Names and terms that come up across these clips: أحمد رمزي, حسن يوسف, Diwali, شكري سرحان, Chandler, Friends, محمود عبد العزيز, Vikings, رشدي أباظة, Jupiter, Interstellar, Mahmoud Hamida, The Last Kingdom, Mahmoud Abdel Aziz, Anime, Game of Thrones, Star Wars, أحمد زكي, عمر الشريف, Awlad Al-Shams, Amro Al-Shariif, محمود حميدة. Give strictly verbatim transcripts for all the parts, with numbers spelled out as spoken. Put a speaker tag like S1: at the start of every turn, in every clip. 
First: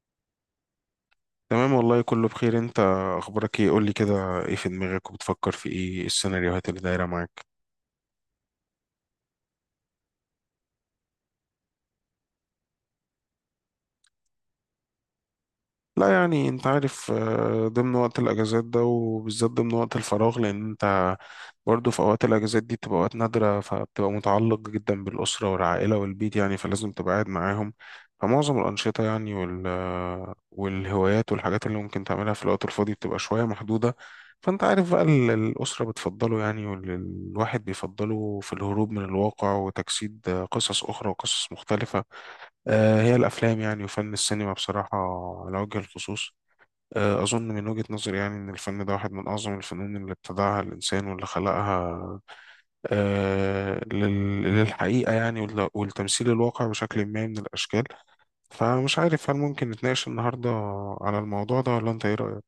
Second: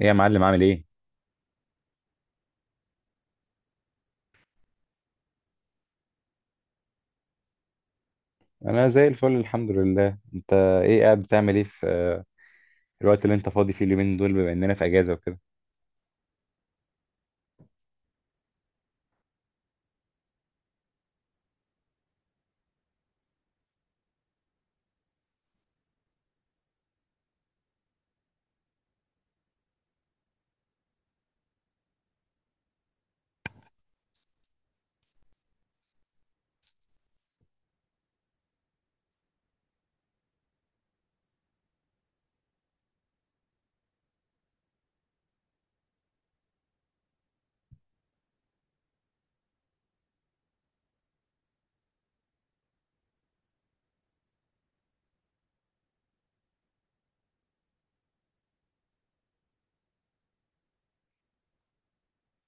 S1: ايه يا معلم عامل ايه؟
S2: تمام والله، كله بخير. انت اخبارك ايه؟ قول لي كده، ايه في دماغك؟ وبتفكر في ايه؟ السيناريوهات اللي دايره معاك.
S1: انا زي الفل، الحمد لله. انت ايه قاعد بتعمل ايه في آه، الوقت اللي انت فاضي فيه اليومين دول، بما اننا في اجازه وكده؟
S2: لا يعني انت عارف، آه، ضمن وقت الاجازات ده، وبالذات ضمن وقت الفراغ، لان انت برضه في اوقات الاجازات دي بتبقى اوقات نادره، فبتبقى متعلق جدا بالاسره والعائله والبيت يعني، فلازم تبقى قاعد معاهم. فمعظم الانشطه يعني وال آه، والهوايات والحاجات اللي ممكن تعملها في الوقت الفاضي بتبقى شويه محدوده. فانت عارف بقى ال- الاسره بتفضله يعني، والواحد بيفضله في الهروب من الواقع وتجسيد آه، قصص اخرى وقصص مختلفه. آه، هي الأفلام يعني، وفن السينما بصراحة على وجه الخصوص. آه، أظن من وجهة نظري يعني إن الفن ده واحد من أعظم الفنون اللي ابتدعها الإنسان واللي خلقها، آه، لل- للحقيقة يعني وال- والتمثيل الواقع بشكل ما من الأشكال. فمش عارف، هل ممكن نتناقش النهاردة على الموضوع ده، ولا أنت إيه رأيك؟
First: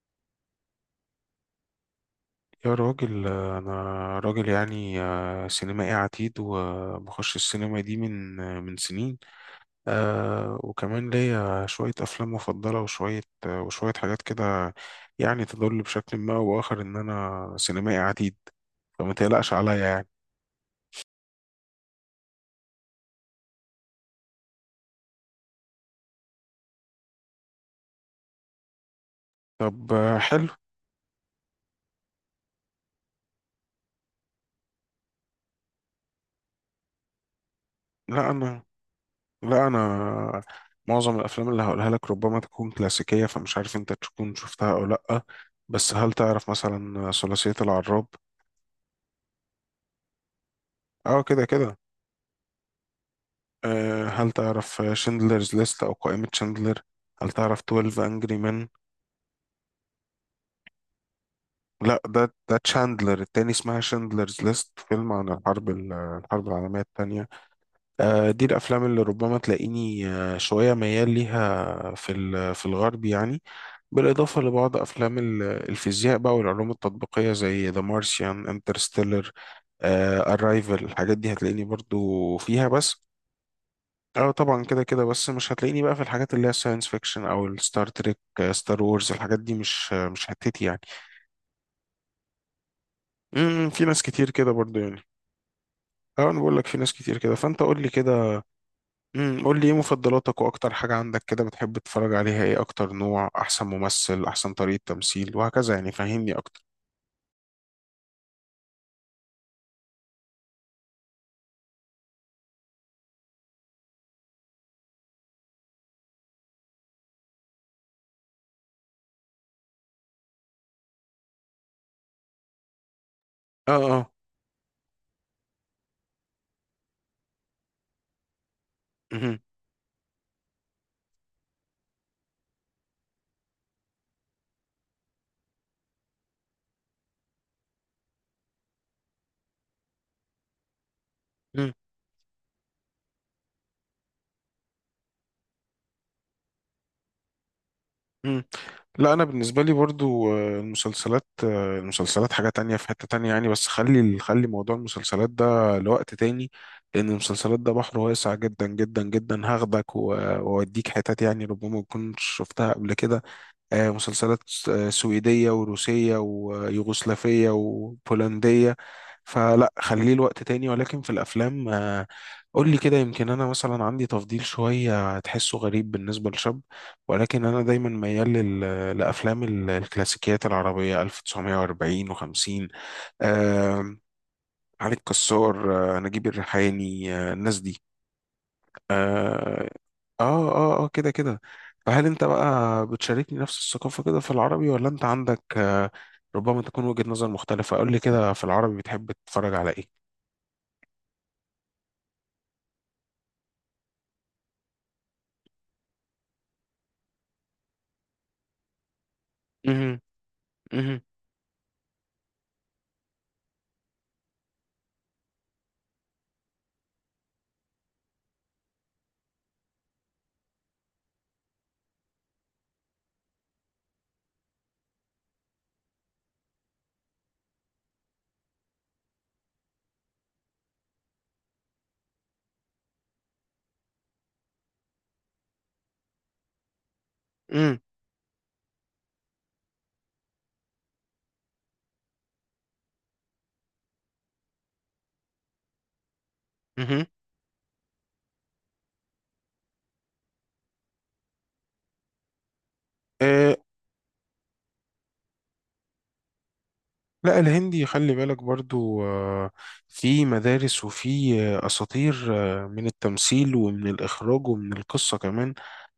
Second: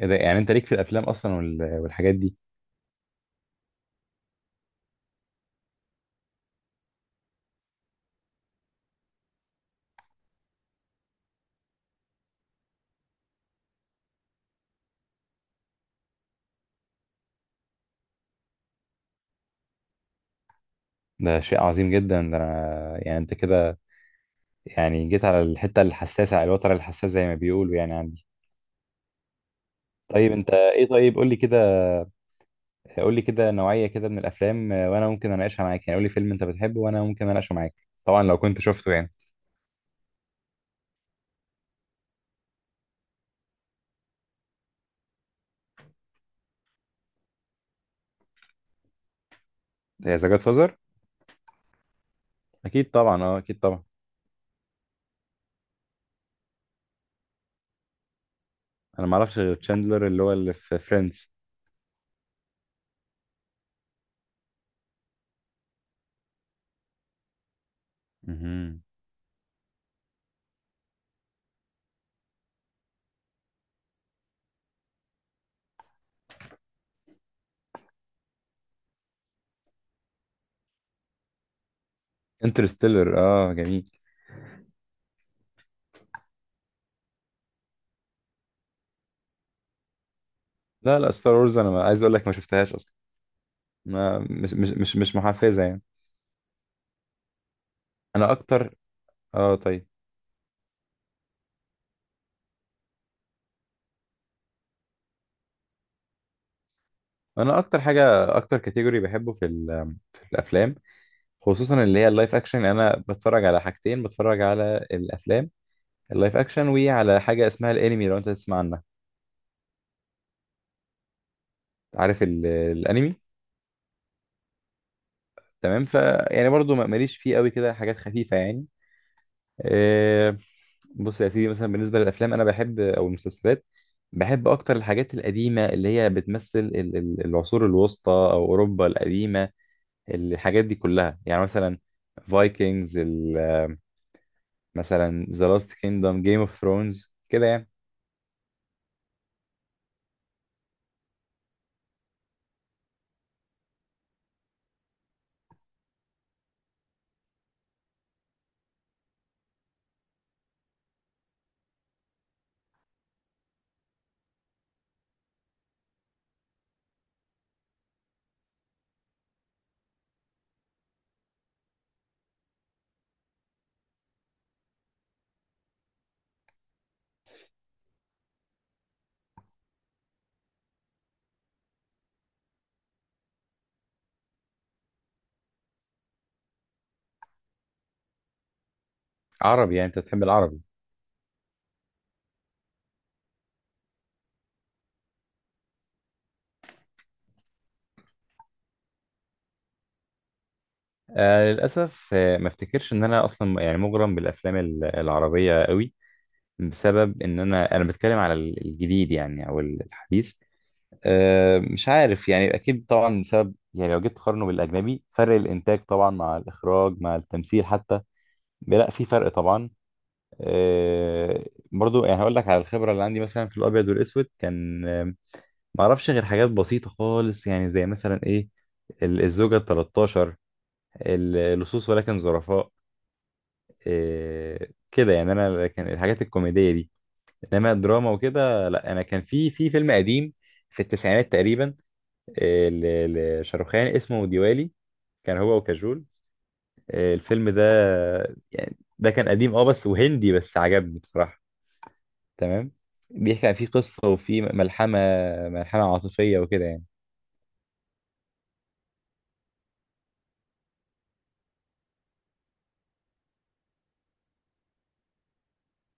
S1: ايه ده؟ يعني انت ليك في الافلام اصلا وال- والحاجات دي؟
S2: يا راجل، آه، أنا راجل يعني، آه، سينمائي عتيد، وبخش السينما دي من آه، من سنين. آه وكمان ليا شوية أفلام مفضلة، وشوية آه وشوية حاجات كده، يعني تدل بشكل ما أو بآخر إن أنا سينمائي عديد. فما تقلقش عليا يعني.
S1: ده شيء عظيم جدا ده. انا يعني انت كده يعني جيت على الحته الحساسه، على الوتر الحساس زي ما بيقولوا، يعني عندي.
S2: طب آه
S1: طيب
S2: حلو.
S1: انت ايه؟ طيب قول لي كده، قول لي كده نوعيه كده من الافلام، آه، وانا ممكن اناقشها معاك. يعني قول لي فيلم انت بتحبه وانا ممكن اناقشه معاك، طبعا
S2: لا
S1: لو كنت
S2: أنا
S1: شفته يعني.
S2: لا أنا معظم الأفلام اللي هقولها لك ربما تكون كلاسيكية، فمش عارف أنت تكون شفتها أو لأ. بس هل تعرف مثلا ثلاثية العراب؟
S1: ذا جاد فازر،
S2: أه كده كده.
S1: اكيد طبعا، اه اكيد طبعا.
S2: آه، هل تعرف شندلرز ليست أو قائمة شندلر؟ هل تعرف اتناشر أنجري مان؟
S1: انا ما اعرفش غير تشاندلر اللي هو اللي في فريندز.
S2: لا، ده ده تشاندلر التاني، اسمها شاندلرز ليست، فيلم عن الحرب ال- الحرب العالمية التانية. آه، دي الأفلام اللي ربما تلاقيني آه، شوية ميال ليها في ال- في الغرب يعني. بالإضافة لبعض أفلام ال- الفيزياء بقى، والعلوم التطبيقية، زي ذا مارسيان، انترستيلر، أرايفل. الحاجات دي هتلاقيني برضو فيها بس.
S1: انترستيلر، اه جميل.
S2: اه طبعا كده كده. بس مش هتلاقيني بقى في الحاجات اللي هي ساينس فيكشن، او الستار تريك، ستار وورز. الحاجات دي مش مش حتتي يعني.
S1: لا لا، ستار وورز انا ما عايز اقول لك ما شفتهاش اصلا.
S2: امم في ناس
S1: ما
S2: كتير كده
S1: مش مش
S2: برضو
S1: مش
S2: يعني.
S1: مش محفزه يعني.
S2: اه، انا بقول لك في ناس كتير كده، فانت قول لي
S1: انا
S2: كده.
S1: اكتر،
S2: امم
S1: اه
S2: قول لي ايه
S1: طيب،
S2: مفضلاتك، واكتر حاجه عندك كده بتحب تتفرج عليها ايه، اكتر نوع، احسن ممثل، احسن طريقه تمثيل، وهكذا يعني. فهمني اكتر.
S1: انا اكتر حاجه، اكتر كاتيجوري بحبه في ال... في الافلام، خصوصا اللي هي اللايف اكشن. انا بتفرج على حاجتين، بتفرج على الافلام اللايف اكشن، وعلى حاجه اسمها الانمي لو انت تسمع عنها. عارف ال... الانمي؟
S2: اه اه.
S1: تمام، ف يعني برضو ما- ماليش فيه قوي كده، حاجات خفيفه يعني.
S2: مهم.
S1: آه، بص يا سيدي، مثلا بالنسبة للأفلام أنا بحب أو المسلسلات، بحب أكتر الحاجات القديمة اللي هي بتمثل ال- ال- العصور الوسطى أو أوروبا القديمة، الحاجات دي كلها يعني.
S2: مم.
S1: مثلا فايكنجز، مثلا ذا لاست كيندم، جيم اوف ثرونز، كده يعني.
S2: مم. لا انا بالنسبه لي برضو، آه، المسلسلات آه، المسلسلات حاجه تانية في حته تانية يعني. بس خلي خلي موضوع المسلسلات ده لوقت تاني، لان المسلسلات ده بحر واسع جدا جدا جدا، هاخدك و- واوديك حتت يعني ربما ما تكونش شفتها قبل كده. آه، مسلسلات آه، سويدية وروسية ويوغوسلافية وبولندية. فلا خليه الوقت تاني. ولكن في الأفلام، آه، قول لي كده، يمكن أنا مثلا عندي تفضيل شوية تحسه غريب بالنسبة لشاب، ولكن أنا دايما ميال لل- لأفلام ال- الكلاسيكيات العربية ألف وتسعمية وأربعين و50، علي الكسار، آه، نجيب الريحاني، آه، الناس دي. آه،
S1: عربي؟ يعني أنت بتحب
S2: اه
S1: العربي؟
S2: اه اه كده كده. فهل انت بقى بتشاركني نفس الثقافة كده في العربي، ولا انت عندك، آه، ربما تكون وجهة نظر مختلفة. قول لي كده في العربي بتحب تتفرج على ايه؟
S1: آه للأسف، آه ما افتكرش إن أنا أصلا يعني مغرم بالأفلام ال- العربية قوي، بسبب إن أنا، أنا بتكلم على ال- الجديد يعني أو
S2: مهم.
S1: الحديث.
S2: مهم.
S1: أه مش عارف، يعني اكيد طبعا بسبب يعني لو جيت تقارنه بالاجنبي، فرق الانتاج طبعا، مع الاخراج، مع التمثيل حتى، لا في فرق طبعا. أه، برضو يعني هقول لك على الخبره اللي عندي، مثلا في الابيض والاسود كان آم، ما اعرفش غير حاجات بسيطه خالص يعني، زي مثلا ايه، ال- الزوجه ال تلتاشر، ال- لصوص ولكن ظرفاء، أه كده يعني، انا كان الحاجات الكوميديه دي. انما
S2: مهم.
S1: الدراما وكده لا، انا كان في في فيلم قديم، في التسعينات تقريبا، آه، ل- لشاروخان اسمه ديوالي، كان هو وكاجول.
S2: مهم.
S1: آه، الفيلم ده يعني، ده كان قديم اه بس، وهندي بس عجبني بصراحة، تمام. بيحكي عن،
S2: آه،
S1: فيه قصة وفيه ملحمة، ملحمة عاطفية وكده يعني.
S2: لا الهندي، خلي بالك برضو، آه، في مدارس، وفي آه، أساطير، آه، من التمثيل، ومن الإخراج، ومن القصة كمان.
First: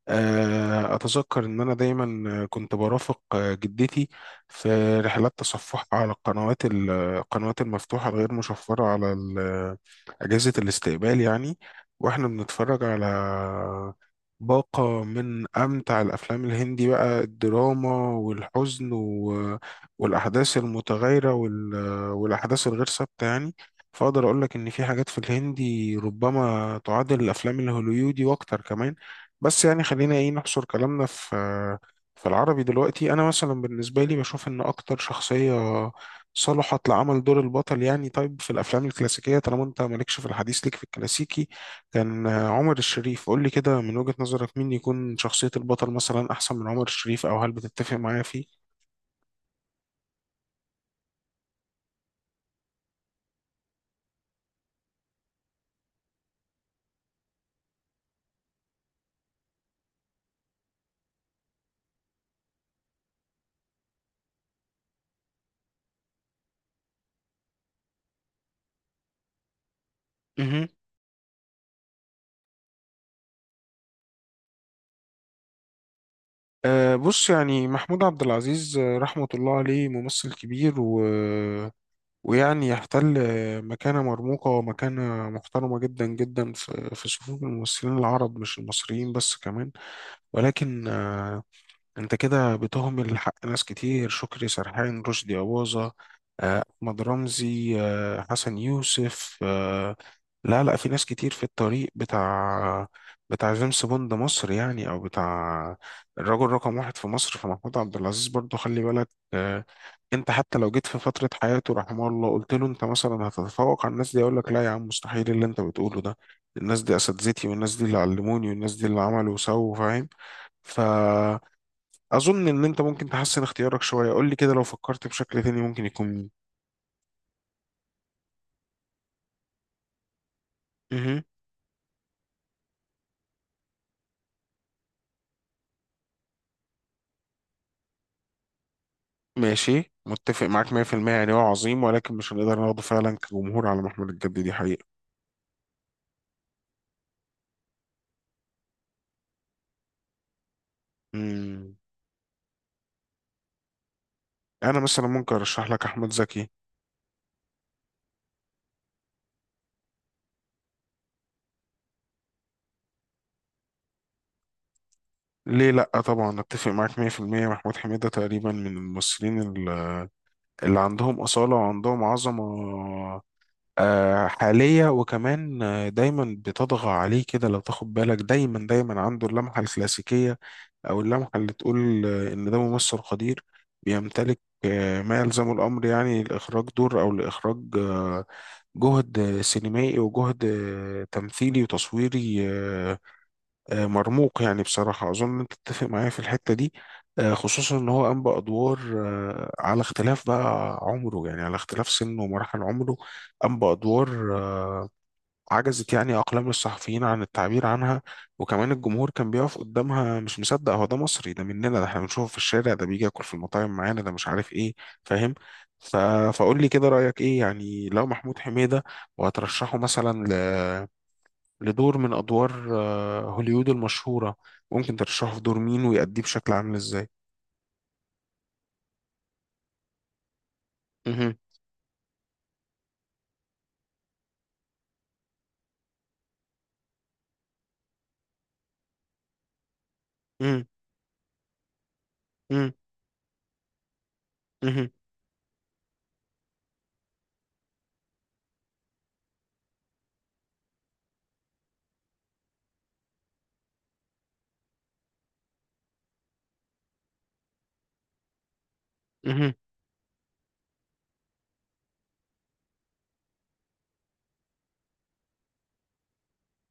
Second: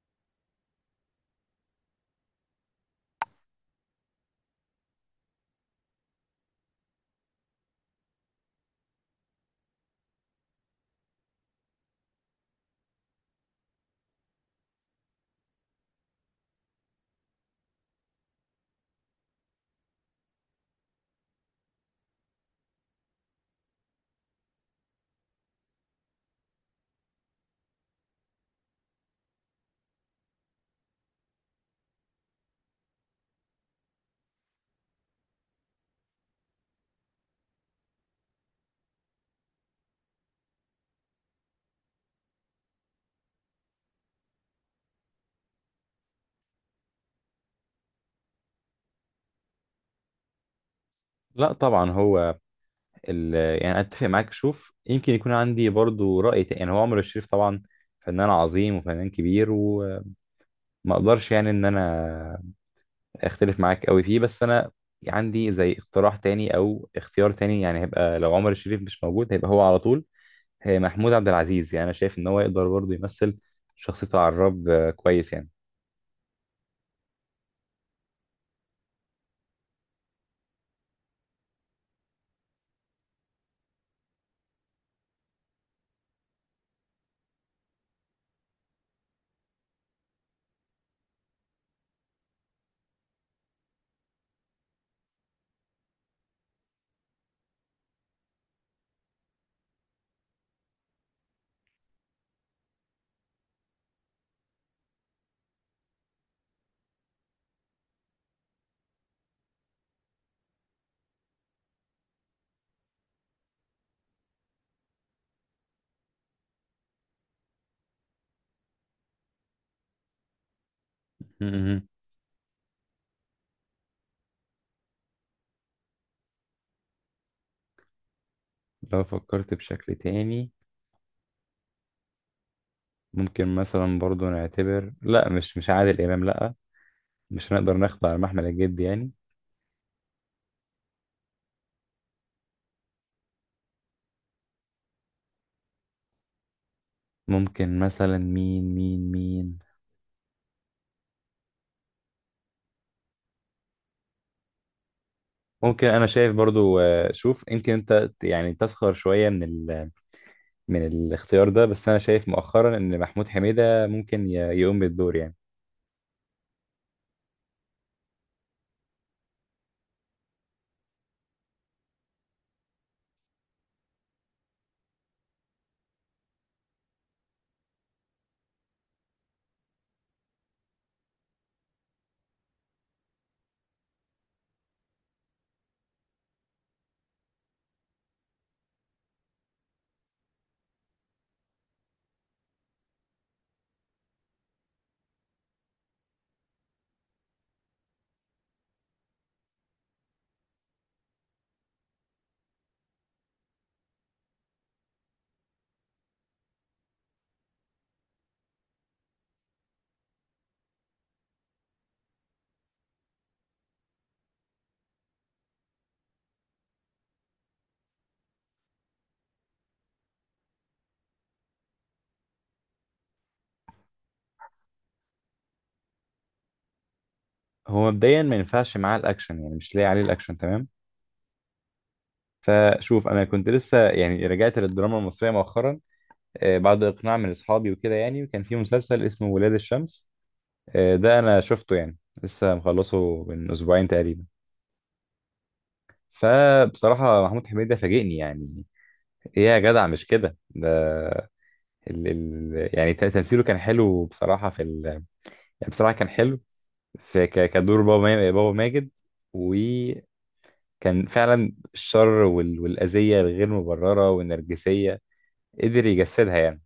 S2: آه، أتذكر إن أنا دايما كنت برافق آه، جدتي في رحلات تصفحها على القنوات ال- القنوات المفتوحة الغير مشفرة على ال- أجهزة الاستقبال يعني. وإحنا بنتفرج على باقة من أمتع الأفلام الهندي بقى، الدراما والحزن و- والأحداث المتغيرة وال- والأحداث الغير ثابتة يعني. فأقدر أقول لك إن في حاجات في الهندي ربما تعادل الأفلام الهوليودي وأكتر كمان. بس يعني خلينا ايه نحصر كلامنا في في العربي دلوقتي. انا مثلا بالنسبه لي بشوف ان اكتر شخصيه صلحت لعمل دور البطل يعني، طيب في الافلام الكلاسيكيه طالما انت مالكش في الحديث، ليك في الكلاسيكي، كان عمر الشريف. قول لي كده من وجهه نظرك مين يكون شخصيه البطل مثلا احسن من عمر الشريف، او هل بتتفق معايا فيه؟
S1: لا طبعا هو ال... يعني اتفق معاك. شوف، يمكن يكون عندي برضو رأي تاني. يعني هو عمرو الشريف طبعا فنان عظيم وفنان كبير، وما اقدرش يعني ان انا اختلف معاك قوي فيه، بس انا عندي زي اقتراح تاني او اختيار تاني، يعني هيبقى لو عمر الشريف مش موجود هيبقى هو على طول،
S2: مهم.
S1: هي محمود عبد العزيز. يعني انا شايف ان هو يقدر برضه يمثل شخصية العراب آه، كويس يعني.
S2: أه بص، يعني محمود عبد العزيز، آه، رحمة الله عليه، ممثل كبير، و ويعني يحتل مكانة مرموقة ومكانة محترمة جدا جدا في في صفوف الممثلين العرب، مش المصريين بس، كمان. ولكن انت كده بتهمل حق ناس كتير: شكري سرحان، رشدي أباظة، آه، أحمد رمزي، آه، حسن يوسف. آه، لا لا، في ناس كتير في الطريق بتاع بتاع جيمس بوند مصر يعني، أو بتاع الرجل رقم واحد في مصر، في محمود عبد العزيز برضه، خلي بالك. آه، انت حتى لو جيت في فترة حياته رحمه الله قلت له انت مثلا هتتفوق على الناس دي، يقول لك لا يا عم، مستحيل اللي انت بتقوله ده، الناس دي اساتذتي، والناس دي اللي علموني، والناس دي اللي عملوا وسووا، فاهم. ف
S1: مهم.
S2: اظن ان انت ممكن تحسن اختيارك شويه. قول لي كده، لو فكرت بشكل تاني، ممكن يكون مين؟
S1: لو فكرت بشكل تاني،
S2: مهم.
S1: ممكن مثلا برضه نعتبر، لا مش مش عادل امام لا، مش هنقدر ناخده على محمل الجد يعني.
S2: ماشي، متفق معاك مية في المية، يعني هو عظيم، ولكن مش هنقدر ناخده فعلا كجمهور على محمل الجد، دي حقيقه.
S1: ممكن مثلا مين مين مين؟
S2: مم. انا مثلا ممكن ارشح لك
S1: ممكن، انا
S2: احمد
S1: شايف
S2: زكي.
S1: برضو، آه، شوف يمكن انت يعني تسخر شوية من ال من الاختيار ده، بس انا شايف مؤخرا ان محمود حميدة ممكن ي- يقوم بالدور يعني.
S2: ليه لا، طبعا اتفق معاك مية في المية. محمود حميده تقريبا من الممثلين ال- اللي عندهم اصاله وعندهم عظمه، آه، حاليه. وكمان آه، دايما بتطغى عليه كده لو تاخد بالك، دايما دايما عنده اللمحه الكلاسيكيه، أو اللمحة اللي تقول آه، إن ده ممثل قدير، بيمتلك آه، ما يلزم الأمر يعني، لإخراج دور، أو لإخراج آه، جهد سينمائي، وجهد آه، تمثيلي وتصويري، آه، آه، مرموق يعني بصراحة. أظن أنت تتفق معايا في الحتة دي. آه، خصوصا إن هو قام بأدوار آه، على اختلاف بقى عمره، يعني على اختلاف سنه ومراحل عمره، قام بأدوار عجزت يعني أقلام الصحفيين عن التعبير عنها، وكمان الجمهور كان بيقف قدامها مش مصدق، هو ده مصري؟ ده مننا؟ ده احنا بنشوفه في الشارع؟ ده بيجي ياكل في المطاعم معانا؟ ده مش عارف ايه. فاهم. ف... فقول لي كده رأيك ايه يعني، لو محمود حميدة وهترشحه مثلا ل... لدور من أدوار آه، هوليوود المشهورة، ممكن ترشحه في دور مين، ويأديه بشكل عامل ازاي؟
S1: هو مبدئيا ما ينفعش معاه الاكشن يعني، مش لاقي عليه الاكشن، تمام.
S2: مهم.
S1: فشوف، انا كنت لسه يعني رجعت للدراما المصرية مؤخرا، آه، بعد اقناع من اصحابي وكده يعني، وكان في مسلسل اسمه ولاد الشمس.
S2: مهم.
S1: آه، ده انا شفته يعني، لسه
S2: مهم.
S1: مخلصه من اسبوعين تقريبا.
S2: مهم.
S1: فبصراحة محمود حميدة فاجئني يعني، ايه يا جدع مش كده ده! ال ال يعني ت- تمثيله كان حلو بصراحة في ال يعني بصراحة كان حلو في ك- كدور بابا، ما- بابا ماجد.
S2: مهم.
S1: وكان فعلا الشر وال- والأذية الغير مبررة والنرجسية قدر يجسدها يعني.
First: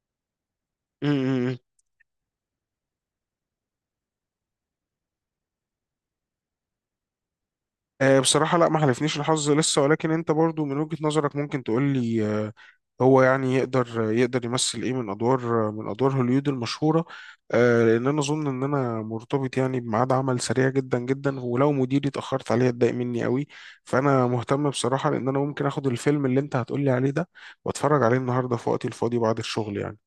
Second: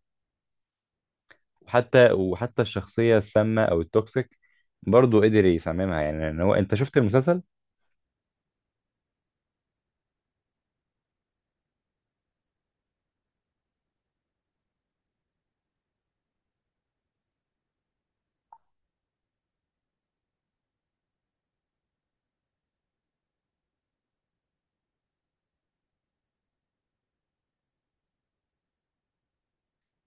S2: مهم.
S1: وحتى وحتى الشخصية السامة أو التوكسيك برضه قدر يصممها يعني، لأن هو، أنت شفت المسلسل؟
S2: آه، بصراحة لا، ما حالفنيش الحظ لسه. ولكن انت برضو من وجهة نظرك ممكن تقول لي آه، هو يعني يقدر يقدر يمثل ايه من ادوار، من ادوار هوليوود المشهورة؟ آه، لان انا اظن ان انا مرتبط يعني بميعاد عمل، سريع جدا جدا، ولو مديري اتأخرت عليه اتضايق مني قوي. فانا مهتم بصراحة، لان انا ممكن اخد الفيلم اللي انت هتقول لي عليه ده، واتفرج عليه النهاردة في وقتي الفاضي بعد الشغل يعني.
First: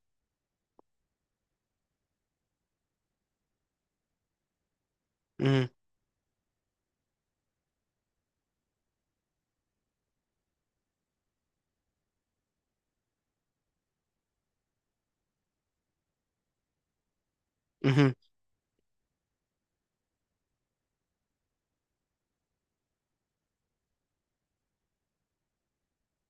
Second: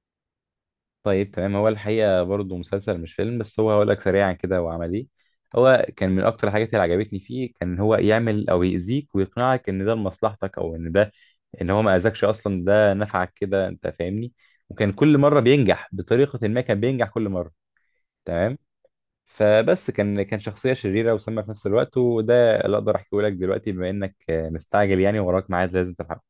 S1: طيب تمام، هو الحقيقة برضه مسلسل مش فيلم، بس هو هقول لك سريعا كده هو عمل إيه.
S2: مهم.
S1: هو كان من أكتر الحاجات اللي عجبتني فيه، كان هو يعمل أو يأذيك ويقنعك إن ده لمصلحتك أو إن ده، ان هو ما اذاكش اصلا ده نفعك كده، انت فاهمني؟ وكان كل مره بينجح بطريقه ما، كان بينجح كل مره،
S2: مهم.
S1: تمام. فبس كان، كان شخصيه شريره وسامه في نفس الوقت، وده اللي اقدر احكيه لك دلوقتي بما انك آه، مستعجل يعني، وراك ميعاد لازم تلحقه.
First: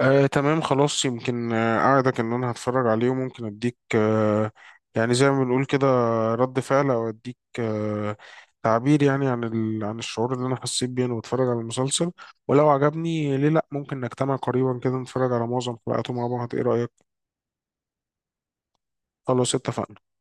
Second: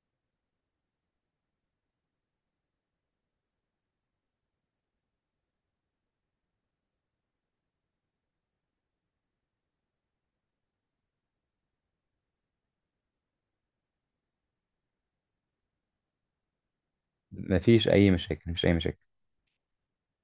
S2: آه، تمام خلاص، يمكن آه، أعدك إن أنا هتفرج عليه، وممكن أديك آه، يعني زي ما بنقول كده، رد فعل، أو أديك آه، تعبير يعني عن ال... عن الشعور اللي أنا حسيت بيه وأنا بتفرج على المسلسل. ولو عجبني، ليه لأ، ممكن نجتمع قريبا كده نتفرج على معظم حلقاته مع بعض، إيه رأيك؟
S1: مفيش اي مشاكل، مفيش اي مشاكل.
S2: خلاص اتفقنا.